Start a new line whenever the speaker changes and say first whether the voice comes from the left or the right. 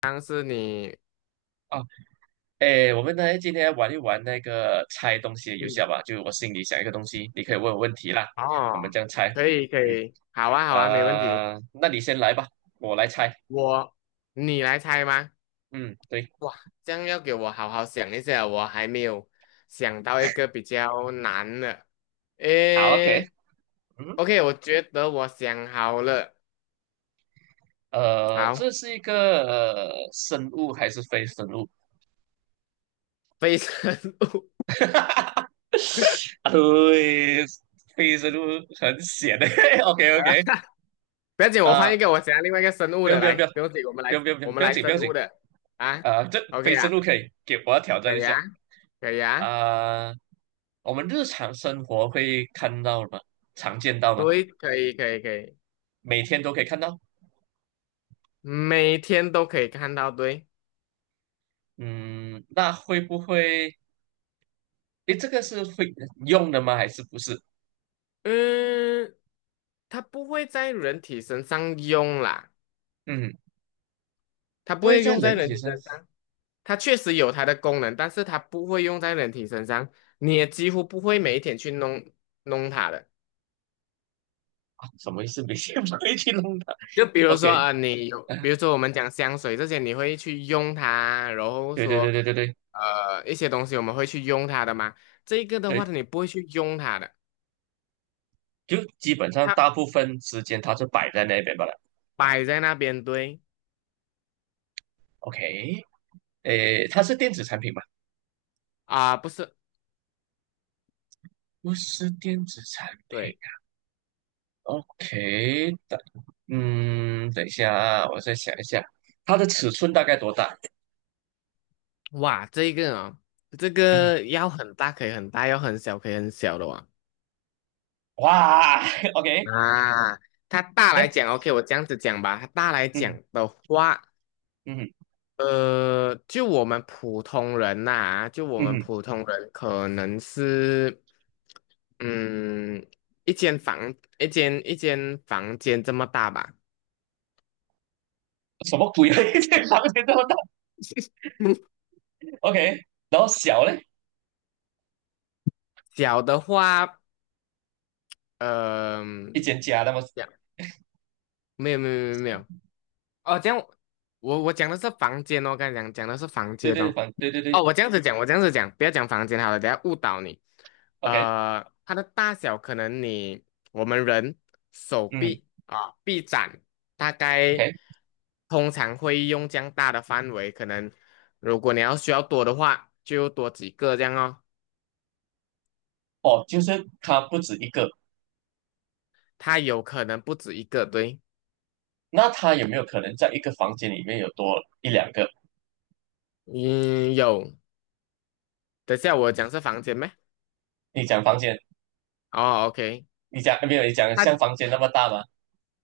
left: 但是你，
right: 啊，哎，我们来今天玩一玩那个猜东西的游戏
left: 嗯，
right: 好吧？就我心里想一个东西，你可以问我问题啦，我们
left: 哦，
right: 这样猜。
left: 可以可
right: 嗯，
left: 以，好啊，没问题。
right: 那你先来吧，我来猜。
left: 我，你来猜吗？
right: 嗯，对，
left: 哇，这样要给我好好想一下，我还没有想到一个比较难的。
right: 好，OK。
left: 诶
right: 嗯，
left: ，OK，我觉得我想好了。
right: 这
left: 好，
right: 是一个、呃生物还是非生物？
left: 非生物。
right: 啊对，非生物很险的。OK OK。
left: 不要紧，我换
right: 啊、
left: 一个，我想要另外一个生物
right: 不用
left: 的
right: 不用不用
left: 来，不用紧，我们来我们来
right: 不
left: 生
right: 要紧。
left: 物的啊。
right: 这
left: OK
right: 非
left: 啊，
right: 生物可以给我要挑战
left: 可
right: 一
left: 以
right: 下。
left: 啊，可以啊。
right: 啊、我们日常生活会看到吗？常见到吗？
left: 对，可以。
right: 每天都可以看到。
left: 每天都可以看到，对。
right: 嗯，那会不会？诶，这个是会用的吗？还是不是？
left: 嗯，它不会在人体身上用啦，
right: 嗯，
left: 它不
right: 不会
left: 会
right: 在
left: 用
right: 人
left: 在人
right: 体
left: 体
right: 上
left: 身上，它确实有它的功能，但是它不会用在人体身上，你也几乎不会每一天去弄它的。
right: 啊？什么意思？每天不会去弄它
left: 就比如说
right: ？OK，
left: 啊、你有，
right: 啊
left: 比如说我们讲香水这些，你会去用它，然后
right: 对对对
left: 说
right: 对对对
left: 一些东西我们会去用它的嘛，这个的
right: 对，
left: 话你不会去用它的，
right: 就基本上大
left: 它
right: 部分时间它是摆在那边罢了。
left: 摆在那边。对
right: OK，诶，它是电子产品吗？
left: 啊、不是。
right: 不是电子产品。
left: 对。
right: OK，嗯，等一下啊，我再想一下，它的尺寸大概多大？
left: 哇，这个哦，这
right: 嗯，
left: 个要很大可以很大，要很小可以很小的哇。
right: 哇 ，OK。
left: 啊，它大
right: 这，
left: 来讲，OK，我这样子讲吧，它大来讲
right: 嗯
left: 的话，
right: 嗯
left: 就我们普通人呐、就我们
right: 嗯，
left: 普通人可能是，嗯，一间房，一间房间这么大吧。
right: 什么鬼啊？间房间这么大 ？OK，然后小嘞，
left: 小的话，呃，
right: 一间家那么，
left: 这样没有，哦，这样我讲的是房间哦，刚才讲的是房
right: 对
left: 间
right: 对
left: 哦。
right: 房，对对
left: 哦，
right: 对
left: 我这样子讲，我这样子讲，不要讲房间好了，等下误导你。
right: ，OK，
left: 呃，它的大小可能你我们人手
right: 嗯
left: 臂啊臂展大概
right: ，OK。
left: 通常会用这样大的范围，可能如果你要需要多的话，就多几个这样哦。
right: 哦，就是它不止一个，
left: 它有可能不止一个，对。
right: 那它有没有可能在一个房间里面有多一两个？
left: 嗯，有。等下我讲是房间咩？
right: 你讲房间，
left: 哦，OK。
right: 你讲没有？你讲像
left: 它
right: 房间那么大吗？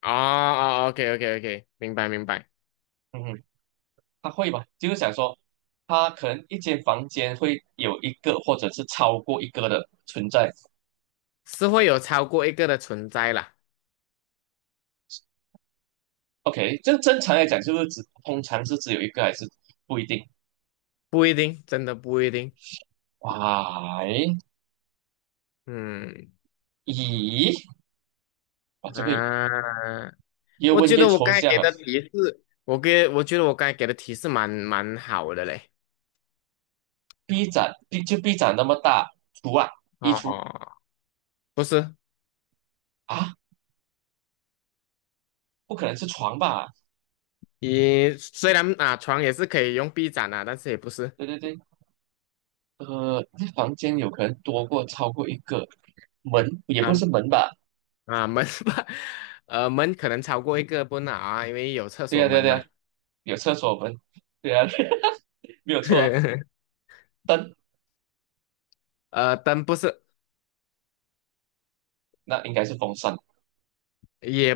left: 哦，OK OK OK,明白，
right: 嗯哼。他会吧？就是想说，他可能一间房间会有一个或者是超过一个的存在。
left: 是会有超过一个的存在啦。
right: OK，这正常来讲是不是只通常是只有一个还是不一定？
left: 不一定，真的不一定。
right: 哇，诶
left: 嗯，
right: 咦，哇，这个
left: 啊，
right: 越
left: 我
right: 问
left: 觉
right: 越
left: 得我
right: 抽
left: 刚才
right: 象
left: 给
right: 了。
left: 的提示，我觉得我刚才给的提示蛮好的嘞。
right: B 展，B 展那么大，厨啊，衣橱
left: 哦，不是，
right: 啊，不可能是床吧？
left: 你虽然啊床也是可以用臂展啊，但是也不是。
right: 对对对，这房间有可能多过超过一个门，也不
left: 啊
right: 是门吧？
left: 门吧，门可能超过一个不能啊，因为有厕
right: 对
left: 所
right: 呀、对呀、
left: 门
right: 对呀、
left: 嘛。
right: 有厕所门，对呀、没有错啊。灯。
left: 呃，灯不是，
right: 那应该是风扇，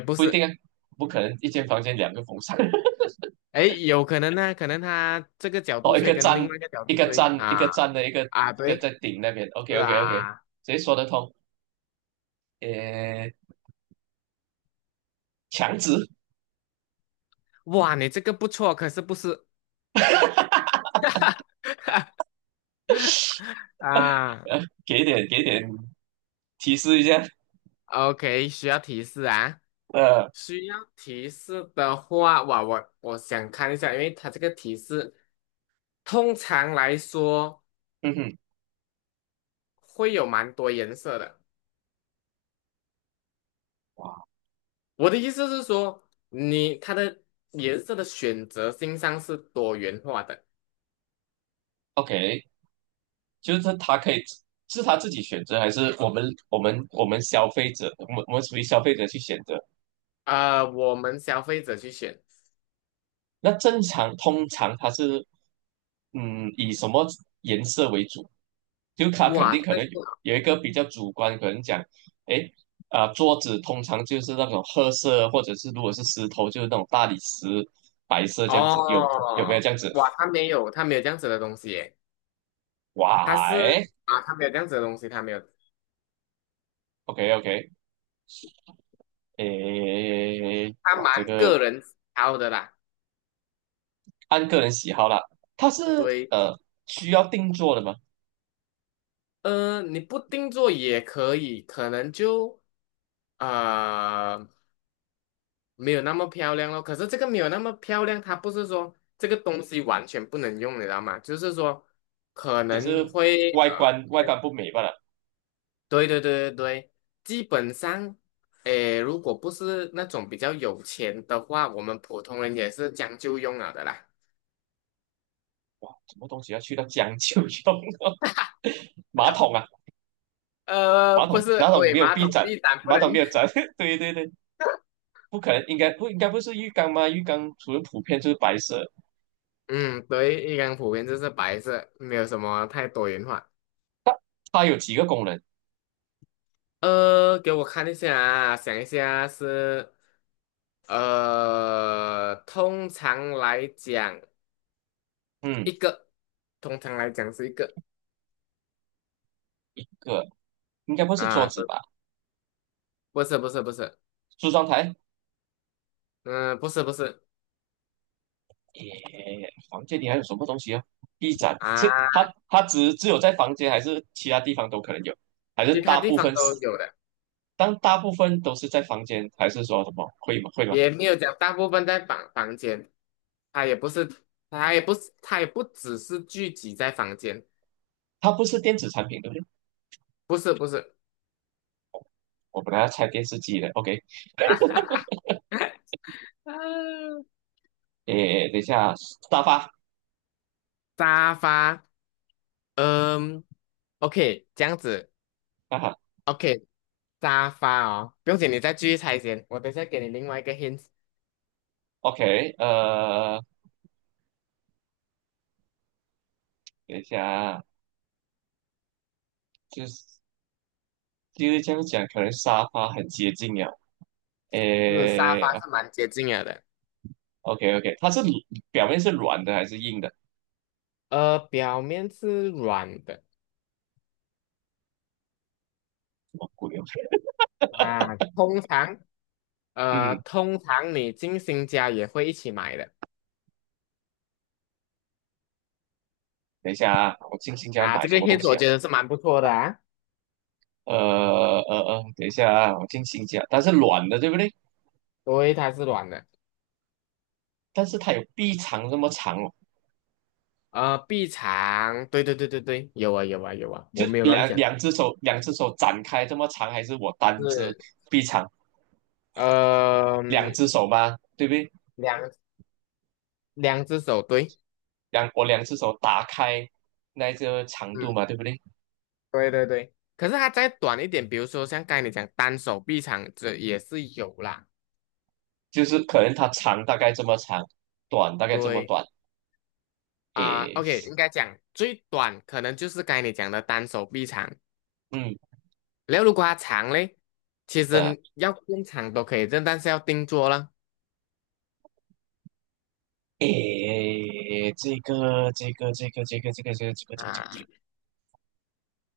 left: 也不
right: 不一
left: 是。
right: 定啊，不可能一间房间两个风扇。
left: 哎，有可能呢，可能他这个角 度
right: 哦，一
left: 吹
right: 个
left: 跟
right: 站
left: 另外一个角
right: 一
left: 度
right: 个
left: 吹
right: 站
left: 啊，
right: 一个站的一个
left: 啊
right: 一个
left: 对，
right: 在顶那边，OK
left: 是
right: OK OK，
left: 啊。
right: 谁说得通？呃，墙纸。
left: 哇，你这个不错，可是不是啊
right: 呃，给点给点提示一下，
left: ？OK,需要提示啊。
right: 呃，
left: 需要提示的话，哇，我想看一下，因为它这个提示通常来说
right: 嗯哼，
left: 会有蛮多颜色的。
right: 哇
left: 我的意思是说，你它的颜色的选择性上是多元化的。
right: ，OK。就是他可以是他自己选择，还是我们消费者，我们属于消费者去选择？
left: 呃，我们消费者去选。
right: 那正常通常它是以什么颜色为主？就它肯
left: 哇，
right: 定可
left: 这
right: 能
left: 个
right: 有一个比较主观，可能讲，诶，桌子通常就是那种褐色，或者是如果是石头就是那种大理石白色这样
left: 哦，
right: 子，有没有这样子？
left: 哇，它没有，它没有这样子的东西耶，它
right: 哇，诶，
left: 是啊，它没有这样子的东西，它没有。
right: o k OK。诶，
left: 它
right: 哇，这
left: 蛮
right: 个
left: 个人挑的啦。
right: 按个人喜好啦，它是
left: 对。
right: 呃需要定做的吗？
left: 你不定做也可以，可能就呃没有那么漂亮咯。可是这个没有那么漂亮，它不是说这个东西完全不能用，你知道吗？就是说可
right: 只
left: 能
right: 是
left: 会
right: 外观外观不美罢了。
left: 对对对对对，基本上，诶，如果不是那种比较有钱的话，我们普通人也是将就用了的啦。
right: 什么东西要去到将就用？马桶啊，
left: 呃，
right: 马
left: 不
right: 桶，
left: 是，
right: 马桶
left: 喂，
right: 没有
left: 马
right: 壁
left: 桶
right: 展，
left: 地板不
right: 马
left: 能。
right: 桶没有展，对对对。不可能，应该不是浴缸吗？浴缸除了普遍就是白色，
left: 嗯，对，一般普遍就是白色，没有什么太多元化。
right: 它有几个功能？
left: 给我看一下啊，想一下是，通常来讲
right: 嗯，
left: 一个，通常来讲是一个。
right: 个应该不是桌
left: 啊，
right: 子
left: 不，
right: 吧？
left: 不是，
right: 梳妆台？
left: 嗯，不是
right: 耶，房间里还有什么东西啊？壁展是
left: 啊，
right: 它只有在房间还是其他地方都可能有？还是
left: 其他
right: 大
left: 地
right: 部
left: 方
right: 分是？
left: 都有的。
right: 当大部分都是在房间，还是说什么会吗？会吗？
left: 也没有讲大部分在房间，它也不是，它也不是，它也不只是聚集在房间。
right: 它不是电子产品，对不对？
left: 不是不是。
right: 我本来要拆电视机的，OK。
left: 啊，
right: 诶，等一下，沙发
left: 沙发。嗯，OK,这样子
right: 哈哈
left: ，OK。沙发哦，不用紧，你再继续猜先，我等一下给你另外一个 hint。
right: ，OK。等一下啊，就是就是这样讲，可能沙发很接近了。
left: 是沙
right: 诶
left: 发是蛮接近了的。
right: ，OK OK，表面是软的还是硬的？什
left: 表面是软的
right: 么鬼哦？
left: 啊。通常，
right: 嗯，
left: 通常你进新家也会一起买的
right: 等一下啊，我进新家
left: 啊，
right: 买
left: 这个
right: 什么东
left: hint
right: 西
left: 我
right: 啊？
left: 觉得是蛮不错的啊。
right: 呃等一下啊，我进新家，它是软的，对不对？
left: 对，它是软的。
right: 但是它有臂长这么长哦，
left: 呃，臂长，对对对对对，有啊有啊有啊，
right: 就
left: 我没有乱讲。
right: 两只手，两只手展开这么长，还是我单只
left: 是，
right: 臂长？
left: 呃，
right: 两只手吗？对不对？
left: 两两只手，对。
right: 我两只手打开那个长度
left: 嗯。
right: 嘛，对不对？
left: 对对对，可是它再短一点，比如说像刚才你讲单手臂长，这也是有啦。
right: 就是可能它长大概这么长，短大概这么
left: 对
right: 短，
left: 啊
right: 诶，
left: ，OK,应该讲最短可能就是刚才你讲的单手臂长。
right: 嗯，
left: 然后如果它长嘞，其
right: 呃，
left: 实要更长都可以，但是要定做了
right: 诶，这
left: 啊。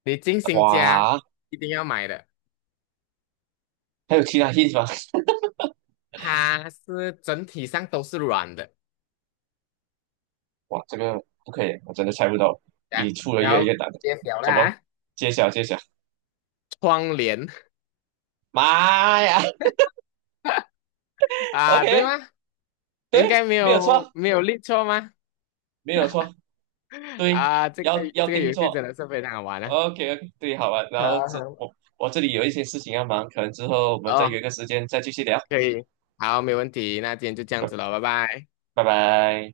left: 你进
right: 个，
left: 新家
right: 哇，
left: 一定要买的，
right: 还有其他意思吗？
left: 它是整体上都是软的。
right: 哇，这个不可以，我真的猜不到，你
left: 啊，
right: 出的越
left: 然
right: 来越
left: 后
right: 难了，
left: 变小了
right: 怎么
left: 啊，
right: 揭晓揭晓？
left: 窗帘。
right: 妈呀
left: 啊，对
right: ，OK，
left: 吗？应该
right: 对，
left: 没
right: 没有
left: 有
right: 错，
left: 没有立错吗？
right: 没有错，对，
left: 啊，
right: 要
left: 这个游
right: 定
left: 戏真
right: 做。
left: 的是非常好玩啊。
right: OK，对，好吧，然
left: 好
right: 后这
left: 好，
right: 我我这里有一些事情要忙，可能之后我们再约
left: 哦，
right: 个时间再继续聊。
left: 可以，好，没问题，那今天就这样子了，拜拜。
right: 拜拜。